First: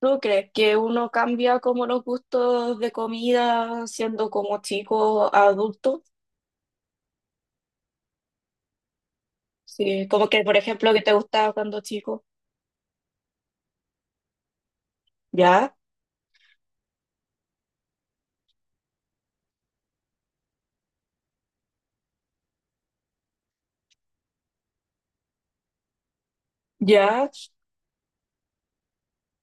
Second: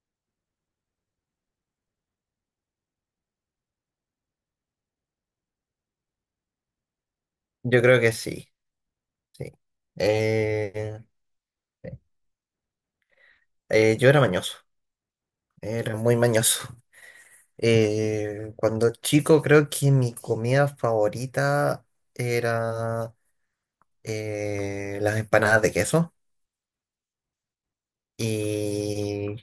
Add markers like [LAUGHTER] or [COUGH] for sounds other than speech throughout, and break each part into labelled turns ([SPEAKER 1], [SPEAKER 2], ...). [SPEAKER 1] ¿Tú crees que uno cambia como los gustos de comida siendo como chico a adulto?
[SPEAKER 2] Yo creo que sí, sí.
[SPEAKER 1] Sí, como que, por ejemplo,
[SPEAKER 2] Eh,
[SPEAKER 1] que te gustaba cuando chico.
[SPEAKER 2] yo era mañoso,
[SPEAKER 1] Ya,
[SPEAKER 2] era muy mañoso. Cuando chico creo que mi comida favorita era las empanadas de queso
[SPEAKER 1] ya.
[SPEAKER 2] y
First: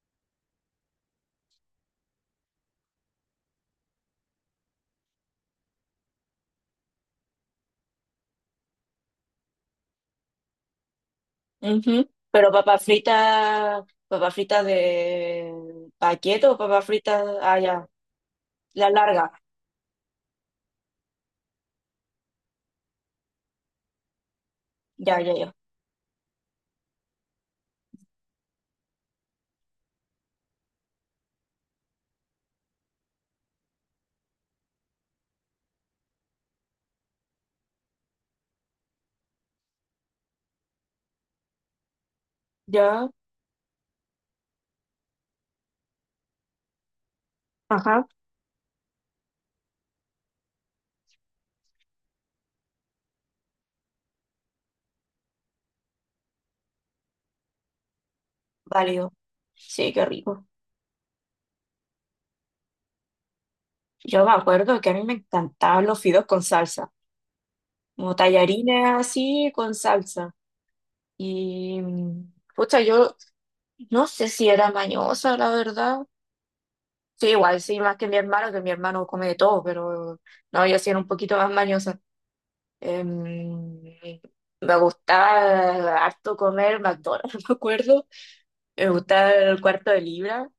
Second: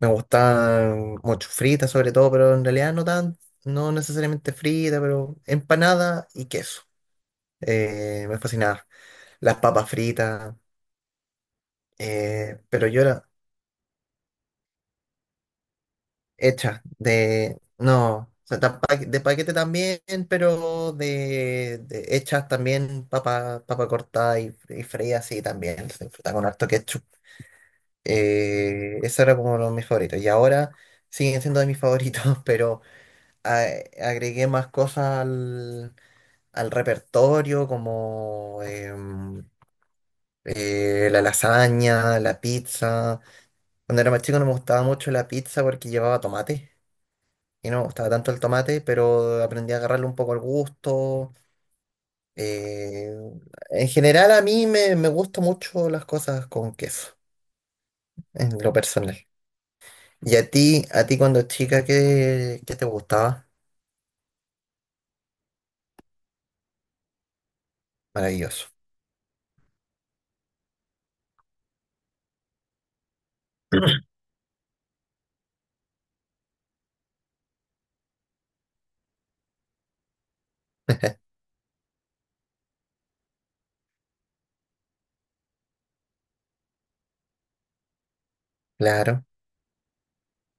[SPEAKER 2] me gustaban mucho fritas sobre todo, pero en realidad no necesariamente fritas, pero empanada y queso. Me fascinaba. Las papas fritas,
[SPEAKER 1] Ujú. Pero
[SPEAKER 2] pero yo era
[SPEAKER 1] papas fritas de paquete o
[SPEAKER 2] hecha
[SPEAKER 1] papas fritas, ah,
[SPEAKER 2] de,
[SPEAKER 1] ya,
[SPEAKER 2] no, o sea,
[SPEAKER 1] la
[SPEAKER 2] de
[SPEAKER 1] larga.
[SPEAKER 2] paquete también, pero de hechas también papa cortada y freía
[SPEAKER 1] Ya, ya,
[SPEAKER 2] así
[SPEAKER 1] ya.
[SPEAKER 2] también, se disfruta con harto ketchup. Eso era como uno de mis favoritos y ahora siguen siendo de mis favoritos, [LAUGHS] pero a- agregué más cosas al repertorio como la lasaña, la
[SPEAKER 1] Ya,
[SPEAKER 2] pizza. Cuando era más chico no me gustaba mucho la pizza porque llevaba tomate. Y no me
[SPEAKER 1] ajá,
[SPEAKER 2] gustaba tanto el tomate, pero aprendí a agarrarle un poco el gusto. Eh, en general me gustan mucho las cosas con queso, en lo
[SPEAKER 1] válido.
[SPEAKER 2] personal.
[SPEAKER 1] Sí, qué
[SPEAKER 2] Y
[SPEAKER 1] rico.
[SPEAKER 2] a ti cuando chica, ¿ qué te gustaba?
[SPEAKER 1] Yo me acuerdo que a mí me encantaban los fideos con salsa, como
[SPEAKER 2] Maravilloso.
[SPEAKER 1] tallarines así con salsa. Y, pucha, yo no
[SPEAKER 2] [CLEARS THROAT]
[SPEAKER 1] sé si era mañosa, la verdad. Sí, igual, sí, más que mi hermano come de todo, pero no, yo sí era un poquito
[SPEAKER 2] [LAUGHS]
[SPEAKER 1] más mañosa. Em, Me gustaba harto comer McDonald's, [LAUGHS] me acuerdo. Me
[SPEAKER 2] Claro,
[SPEAKER 1] gustaba el cuarto de libra.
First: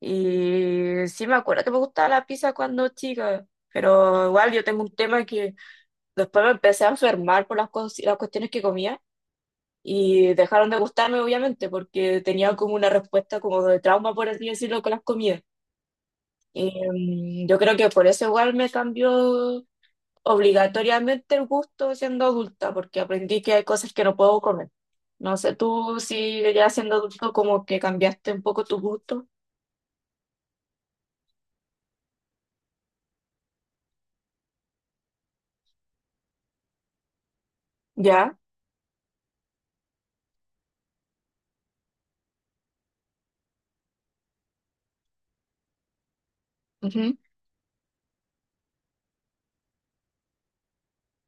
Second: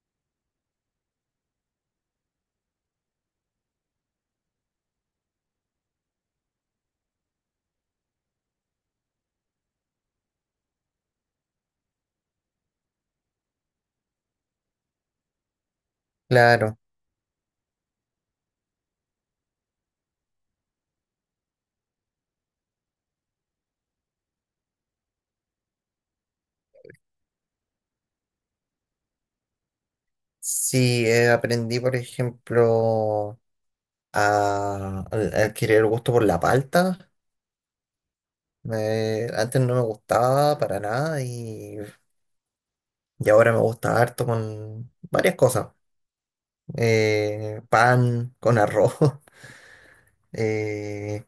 [SPEAKER 1] Y sí, me acuerdo que me gustaba la pizza cuando chica, pero igual yo tengo un tema que después me empecé a enfermar por las cuestiones que comía. Y dejaron de gustarme, obviamente, porque tenía como una respuesta como de trauma, por así decirlo, con las comidas.
[SPEAKER 2] claro.
[SPEAKER 1] Yo creo que por eso igual me cambió obligatoriamente el gusto siendo adulta, porque aprendí que hay cosas que no puedo comer. No sé, tú si ya siendo adulto como que cambiaste un poco tu gusto.
[SPEAKER 2] Sí, aprendí, por ejemplo, a adquirir el gusto por la palta.
[SPEAKER 1] ¿Ya?
[SPEAKER 2] Antes no me gustaba para nada y ahora me gusta harto con varias cosas.
[SPEAKER 1] Ujú.
[SPEAKER 2] Pan con arroz. [LAUGHS] eh,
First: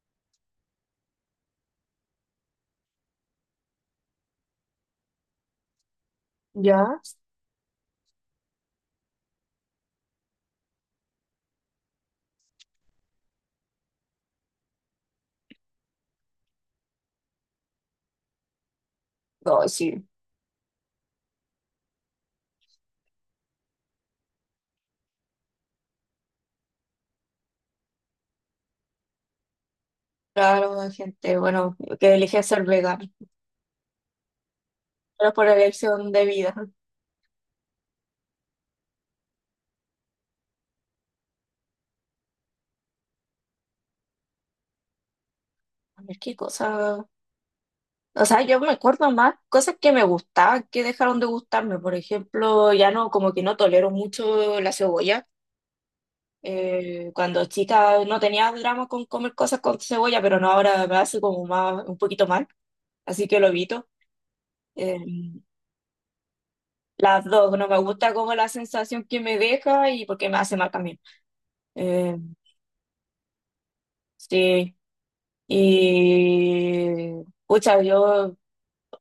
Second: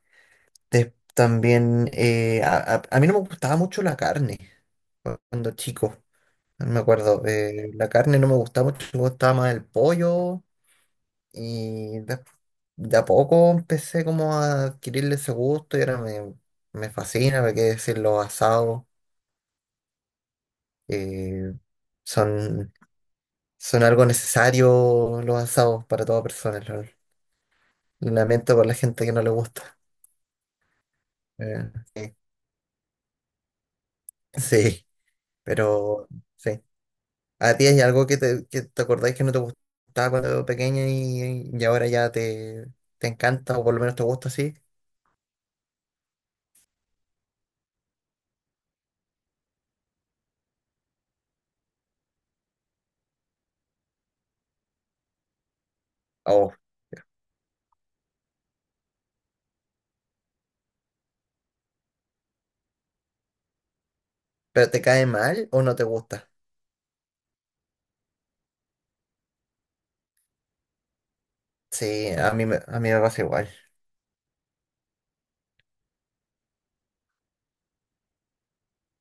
[SPEAKER 2] también a mí no me gustaba mucho la carne cuando chico, no me
[SPEAKER 1] ¿Ya?
[SPEAKER 2] acuerdo. La carne no me gustaba mucho, me gustaba más el pollo y de, de a poco empecé como a adquirirle ese gusto y ahora me fascina, me qué decir, los asados.
[SPEAKER 1] No, sí.
[SPEAKER 2] eh, son, son algo necesario los asados para toda persona. Lamento por la gente que no le gusta.
[SPEAKER 1] Claro, hay gente,
[SPEAKER 2] eh,
[SPEAKER 1] bueno, que elige ser vegano,
[SPEAKER 2] [LAUGHS] sí.
[SPEAKER 1] pero por
[SPEAKER 2] Pero
[SPEAKER 1] elección de vida.
[SPEAKER 2] sí, ¿a ti hay algo que te acordáis que no te gustaba cuando pequeña y ahora ya te encanta o por lo menos te gusta así?
[SPEAKER 1] A ver qué cosas. O sea, yo me acuerdo más cosas que me gustaban que dejaron de gustarme. Por ejemplo, ya no, como que no tolero mucho la cebolla.
[SPEAKER 2] O,
[SPEAKER 1] Cuando chica no tenía drama con comer cosas con cebolla, pero no, ahora me hace como más, un poquito mal, así que lo evito.
[SPEAKER 2] ¿pero te
[SPEAKER 1] Eh,
[SPEAKER 2] cae mal o no te gusta?
[SPEAKER 1] las dos, no me gusta como la sensación que me deja y porque me hace mal también.
[SPEAKER 2] Sí,
[SPEAKER 1] Eh,
[SPEAKER 2] a mí, a mí me pasa igual.
[SPEAKER 1] sí, y pucha, yo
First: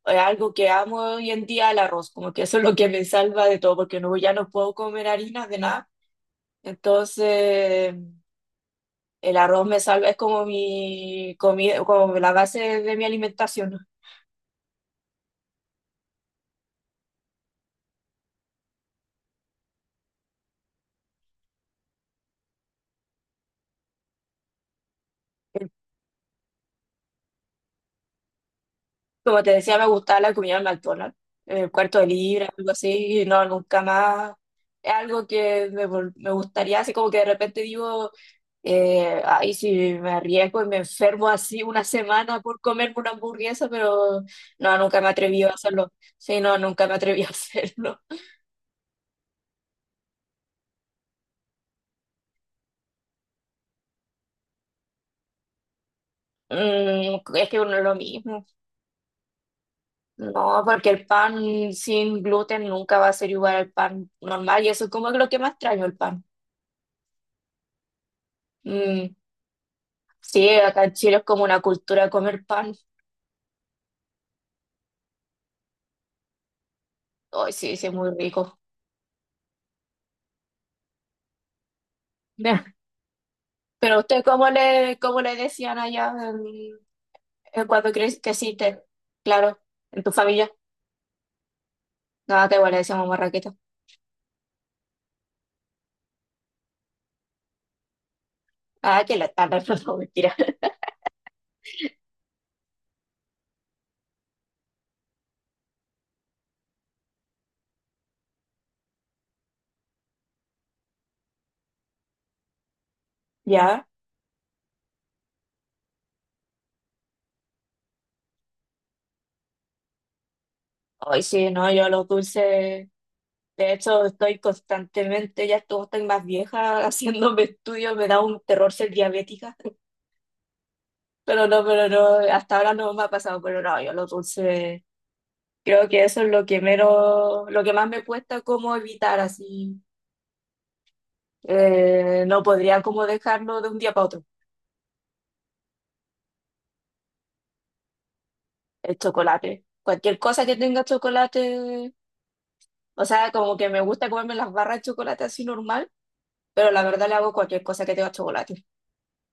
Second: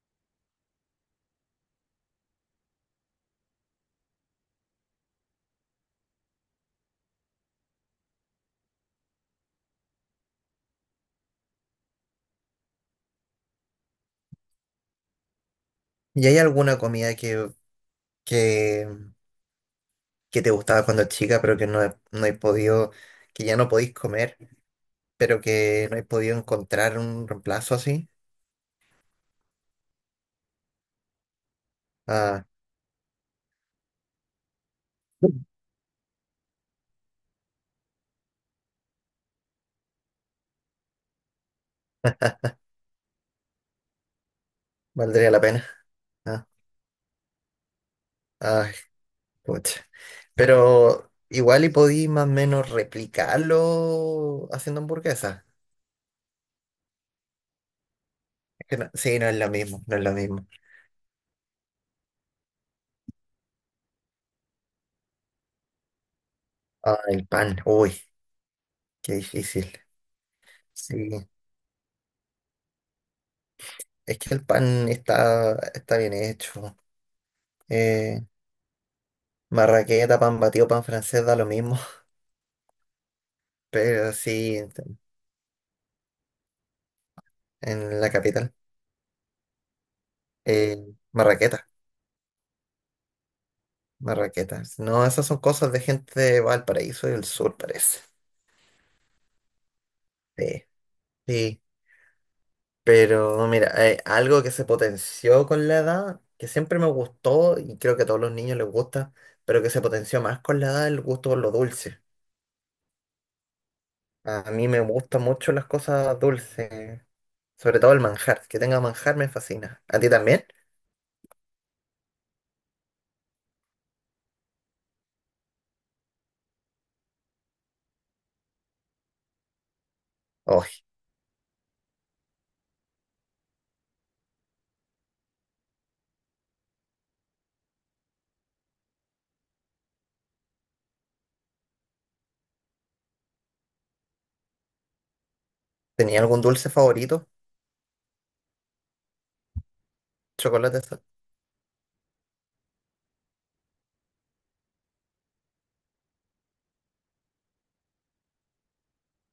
[SPEAKER 1] algo que amo hoy en día el arroz, como que eso es lo que me salva de todo, porque no, ya no puedo comer harinas de nada. Entonces, el arroz me salva, es como mi comida, como la base de mi alimentación.
[SPEAKER 2] ¿Y hay alguna comida que, que te gustaba cuando chica pero que no, no he podido, que ya no podéis comer, pero
[SPEAKER 1] eh,
[SPEAKER 2] que no he podido encontrar un reemplazo así?
[SPEAKER 1] Como te decía, me gustaba la comida en McDonald's, el cuarto de
[SPEAKER 2] Ah,
[SPEAKER 1] libra, algo así, y no, nunca más. Es algo que me gustaría, así como que de repente digo, ay, si me arriesgo y me enfermo así una semana por comerme una hamburguesa, pero no, nunca me
[SPEAKER 2] valdría la
[SPEAKER 1] atreví a
[SPEAKER 2] pena.
[SPEAKER 1] hacerlo. Sí,
[SPEAKER 2] Ah,
[SPEAKER 1] no, nunca me atreví a [LAUGHS] hacerlo.
[SPEAKER 2] ah. Pucha. Pero igual y podí más o menos replicarlo haciendo hamburguesas.
[SPEAKER 1] Es que uno es lo mismo.
[SPEAKER 2] Es que sí, no es lo mismo, no es lo mismo.
[SPEAKER 1] No, porque el pan sin gluten nunca va a ser igual al pan normal, y eso es como lo que más extraño, el pan.
[SPEAKER 2] Ah, el pan, uy,
[SPEAKER 1] Mm,
[SPEAKER 2] qué difícil.
[SPEAKER 1] sí, acá en
[SPEAKER 2] Sí,
[SPEAKER 1] Chile es como una cultura de comer pan.
[SPEAKER 2] es que el pan está bien hecho.
[SPEAKER 1] Ay, sí, sí, es muy
[SPEAKER 2] Eh,
[SPEAKER 1] rico.
[SPEAKER 2] marraqueta, pan batido, pan francés, da lo mismo.
[SPEAKER 1] Ya.
[SPEAKER 2] [LAUGHS]
[SPEAKER 1] Pero
[SPEAKER 2] Pero
[SPEAKER 1] usted, ¿cómo
[SPEAKER 2] sí,
[SPEAKER 1] le, cómo le decían allá en cuando
[SPEAKER 2] en la capital.
[SPEAKER 1] creciste? Claro, en tu familia.
[SPEAKER 2] eh, marraqueta,
[SPEAKER 1] No, acá igual le decíamos marraqueta.
[SPEAKER 2] marraquetas. No, esas son cosas de gente de Valparaíso y del sur, parece.
[SPEAKER 1] Ah, que la tarde, [LAUGHS] no, mentira.
[SPEAKER 2] Sí, sí. Pero mira, algo que se potenció con la edad, que siempre me gustó y creo que a todos los niños les gusta, pero que se potenció más con la edad, el gusto por lo dulce.
[SPEAKER 1] ¿Ya?
[SPEAKER 2] A mí me gustan mucho las cosas dulces, sobre todo el manjar. Que tenga manjar me fascina. ¿A ti también?
[SPEAKER 1] Ay, sí, no, yo los dulces. De hecho, estoy constantemente, ya estoy más vieja [LAUGHS] haciéndome estudios, me da un terror ser diabética.
[SPEAKER 2] Oh,
[SPEAKER 1] Pero no, hasta ahora no me ha pasado, pero no, yo los dulces. Creo que eso es lo que menos, lo que más me cuesta como evitar así. No podría como dejarlo de un día para otro.
[SPEAKER 2] ¿tenía algún dulce favorito?
[SPEAKER 1] El chocolate. Cualquier cosa que
[SPEAKER 2] Chocolate,
[SPEAKER 1] tenga chocolate, o sea, como que me gusta comerme las barras de chocolate así normal, pero la verdad le hago cualquier cosa que tenga chocolate.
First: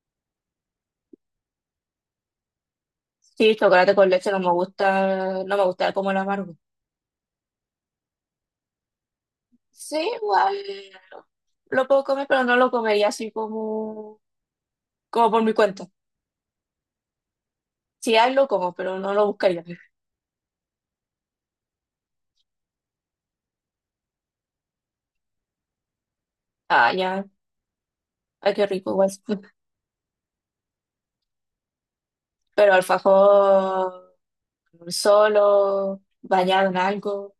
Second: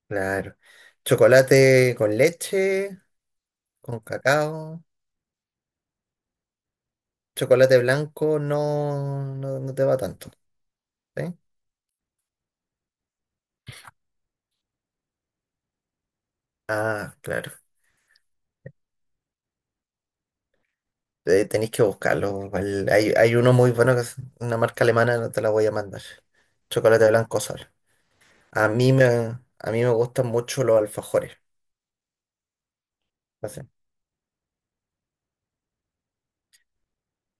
[SPEAKER 2] claro. Chocolate con leche,
[SPEAKER 1] Sí, chocolate
[SPEAKER 2] con
[SPEAKER 1] con leche no me
[SPEAKER 2] cacao.
[SPEAKER 1] gusta, no me gusta como el amargo.
[SPEAKER 2] Chocolate blanco no, no, no te
[SPEAKER 1] Sí,
[SPEAKER 2] va tanto.
[SPEAKER 1] igual
[SPEAKER 2] ¿Sí?
[SPEAKER 1] lo puedo comer, pero no lo comería así como, como por mi cuenta.
[SPEAKER 2] Ah, claro.
[SPEAKER 1] Si hay, lo como, pero no lo buscaría.
[SPEAKER 2] Tenéis que buscarlo. Igual hay, hay uno muy bueno que es una marca alemana, no te la voy a mandar.
[SPEAKER 1] Ah,
[SPEAKER 2] Chocolate
[SPEAKER 1] ya,
[SPEAKER 2] blanco solo.
[SPEAKER 1] ay, qué
[SPEAKER 2] A
[SPEAKER 1] rico
[SPEAKER 2] mí me,
[SPEAKER 1] igual.
[SPEAKER 2] a mí me gustan mucho los alfajores.
[SPEAKER 1] Pero
[SPEAKER 2] Así.
[SPEAKER 1] alfajor solo, bañado en algo.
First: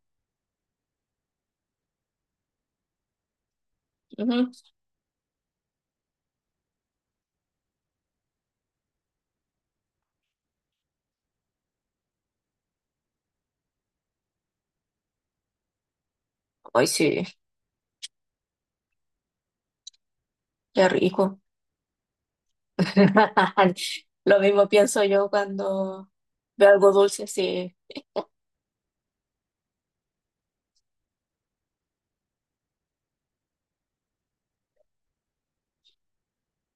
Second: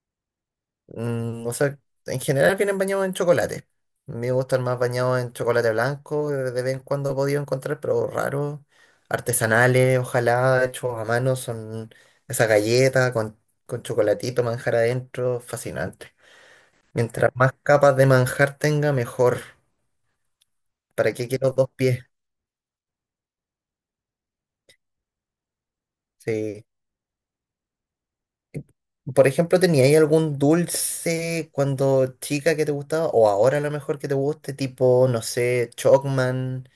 [SPEAKER 2] Mm, o sea, en general vienen bañados en chocolate. A mí me
[SPEAKER 1] Ujú.
[SPEAKER 2] gustan más bañados en chocolate blanco, de vez en cuando he podido encontrar, pero raros. Artesanales, ojalá, hechos a mano, son esa galleta con chocolatito, manjar adentro, fascinante.
[SPEAKER 1] Ay, sí,
[SPEAKER 2] Mientras más capas de manjar tenga, mejor.
[SPEAKER 1] qué
[SPEAKER 2] ¿Para qué
[SPEAKER 1] rico.
[SPEAKER 2] quiero dos pies?
[SPEAKER 1] [LAUGHS] Lo mismo pienso yo cuando
[SPEAKER 2] Sí.
[SPEAKER 1] veo algo dulce, sí.
[SPEAKER 2] Por ejemplo, ¿teníais algún dulce cuando chica que te gustaba? O ahora a lo mejor que te guste, tipo, no sé, Chocman,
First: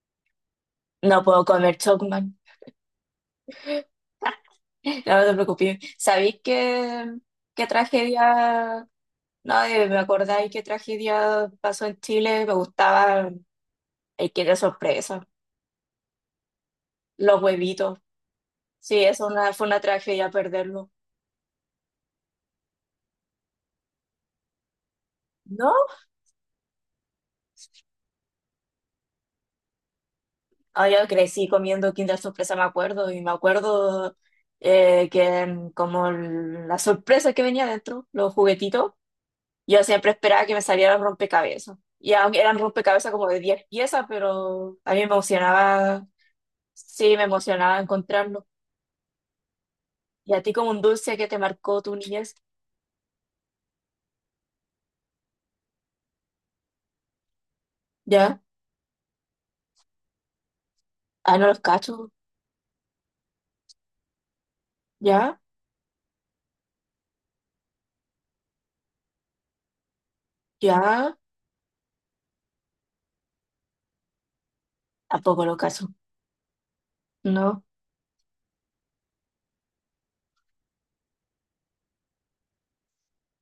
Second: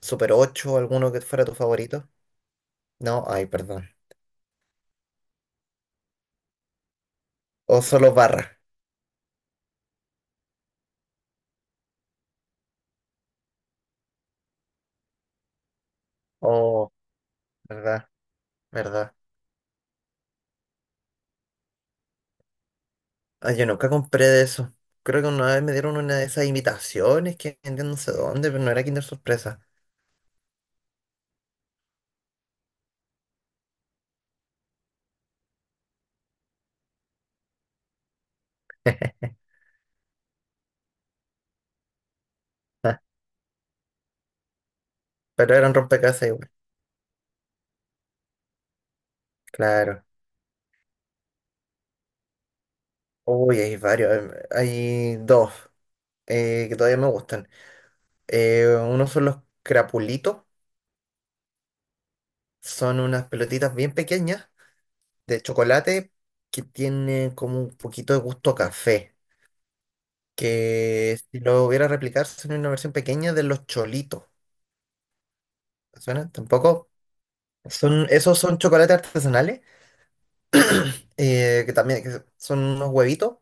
[SPEAKER 2] Super Ocho, alguno que
[SPEAKER 1] No puedo
[SPEAKER 2] fuera tu
[SPEAKER 1] comer
[SPEAKER 2] favorito.
[SPEAKER 1] chocman.
[SPEAKER 2] No, ay, perdón.
[SPEAKER 1] [LAUGHS] No, no te preocupes. ¿Sabéis qué? Qué
[SPEAKER 2] O solo barra.
[SPEAKER 1] tragedia. No, me acordáis qué tragedia pasó en Chile. Me gustaba el que de sorpresa,
[SPEAKER 2] Oh,
[SPEAKER 1] los huevitos.
[SPEAKER 2] verdad,
[SPEAKER 1] Sí,
[SPEAKER 2] verdad.
[SPEAKER 1] eso, una, fue una tragedia perderlo.
[SPEAKER 2] Ay, yo nunca compré de eso. Creo que una vez
[SPEAKER 1] No.
[SPEAKER 2] me dieron una de esas invitaciones que vendían no sé dónde, pero no era Kinder Sorpresa.
[SPEAKER 1] Ah, yo crecí comiendo Kinder Sorpresa, me acuerdo, y me acuerdo que como la sorpresa que venía dentro, los juguetitos, yo siempre esperaba que me salieran rompecabezas. Y aunque eran
[SPEAKER 2] [LAUGHS]
[SPEAKER 1] rompecabezas como de 10 piezas, pero a mí me
[SPEAKER 2] Pero eran
[SPEAKER 1] emocionaba,
[SPEAKER 2] rompecabezas igual.
[SPEAKER 1] sí, me emocionaba encontrarlo.
[SPEAKER 2] Claro.
[SPEAKER 1] Y a ti como un dulce que te marcó tu niñez,
[SPEAKER 2] Uy, hay varios. Hay dos que todavía me gustan.
[SPEAKER 1] ¿ya?
[SPEAKER 2] Uno son los crapulitos,
[SPEAKER 1] Ah, no los cacho,
[SPEAKER 2] son unas pelotitas bien pequeñas
[SPEAKER 1] ¿ya?
[SPEAKER 2] de chocolate que tienen como un poquito de gusto a café,
[SPEAKER 1] ¿Ya?
[SPEAKER 2] que si lo hubiera replicar son una versión pequeña de los cholitos.
[SPEAKER 1] Tampoco los cacho,
[SPEAKER 2] ¿Te ¿Suena? Tampoco.
[SPEAKER 1] ¿no?
[SPEAKER 2] Esos son chocolates artesanales, que también que son unos huevitos,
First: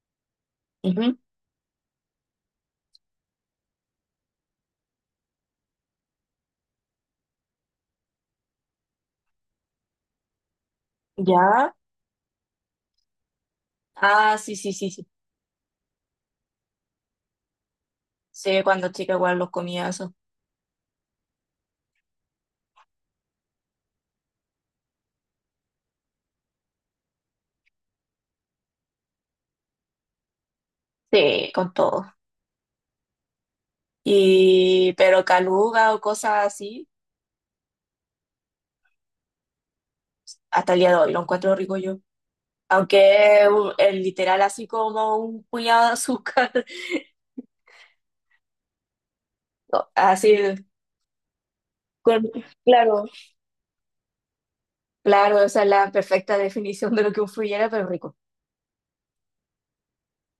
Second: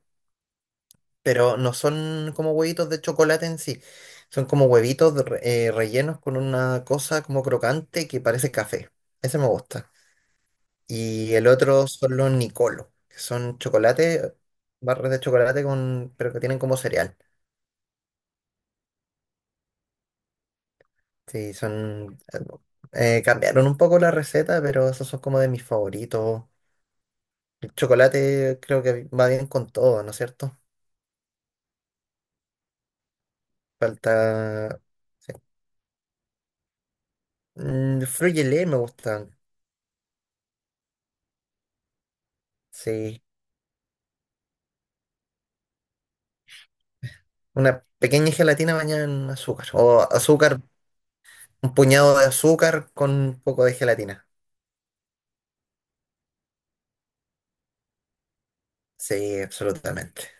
[SPEAKER 1] Ujú.
[SPEAKER 2] pero no son como huevitos de chocolate en sí, son como huevitos de rellenos con una cosa como crocante que parece café. Ese me gusta. Y el
[SPEAKER 1] ¿Ya?
[SPEAKER 2] otro son los Nicolo, que son chocolate,
[SPEAKER 1] Ah, sí, sí, sí, sí.
[SPEAKER 2] barras de chocolate con, pero que tienen como cereal.
[SPEAKER 1] Sí, cuando chica igual los comía eso.
[SPEAKER 2] Sí, son... cambiaron un poco la receta, pero esos son como de mis favoritos. El chocolate creo que va bien con todo, ¿no es cierto?
[SPEAKER 1] Sí, con todo.
[SPEAKER 2] Falta...
[SPEAKER 1] Y, pero caluga o cosas así,
[SPEAKER 2] Mm, frugelé me gustan,
[SPEAKER 1] hasta el día de hoy lo encuentro rico yo.
[SPEAKER 2] sí.
[SPEAKER 1] Aunque es es literal así como un puñado de azúcar, [LAUGHS]
[SPEAKER 2] Una pequeña gelatina bañada en azúcar.
[SPEAKER 1] no,
[SPEAKER 2] O azúcar,
[SPEAKER 1] así,
[SPEAKER 2] un puñado de
[SPEAKER 1] con-
[SPEAKER 2] azúcar
[SPEAKER 1] claro,
[SPEAKER 2] con un poco de gelatina.
[SPEAKER 1] claro, esa es la perfecta definición de lo que un frullera, pero rico.
[SPEAKER 2] Sí, absolutamente.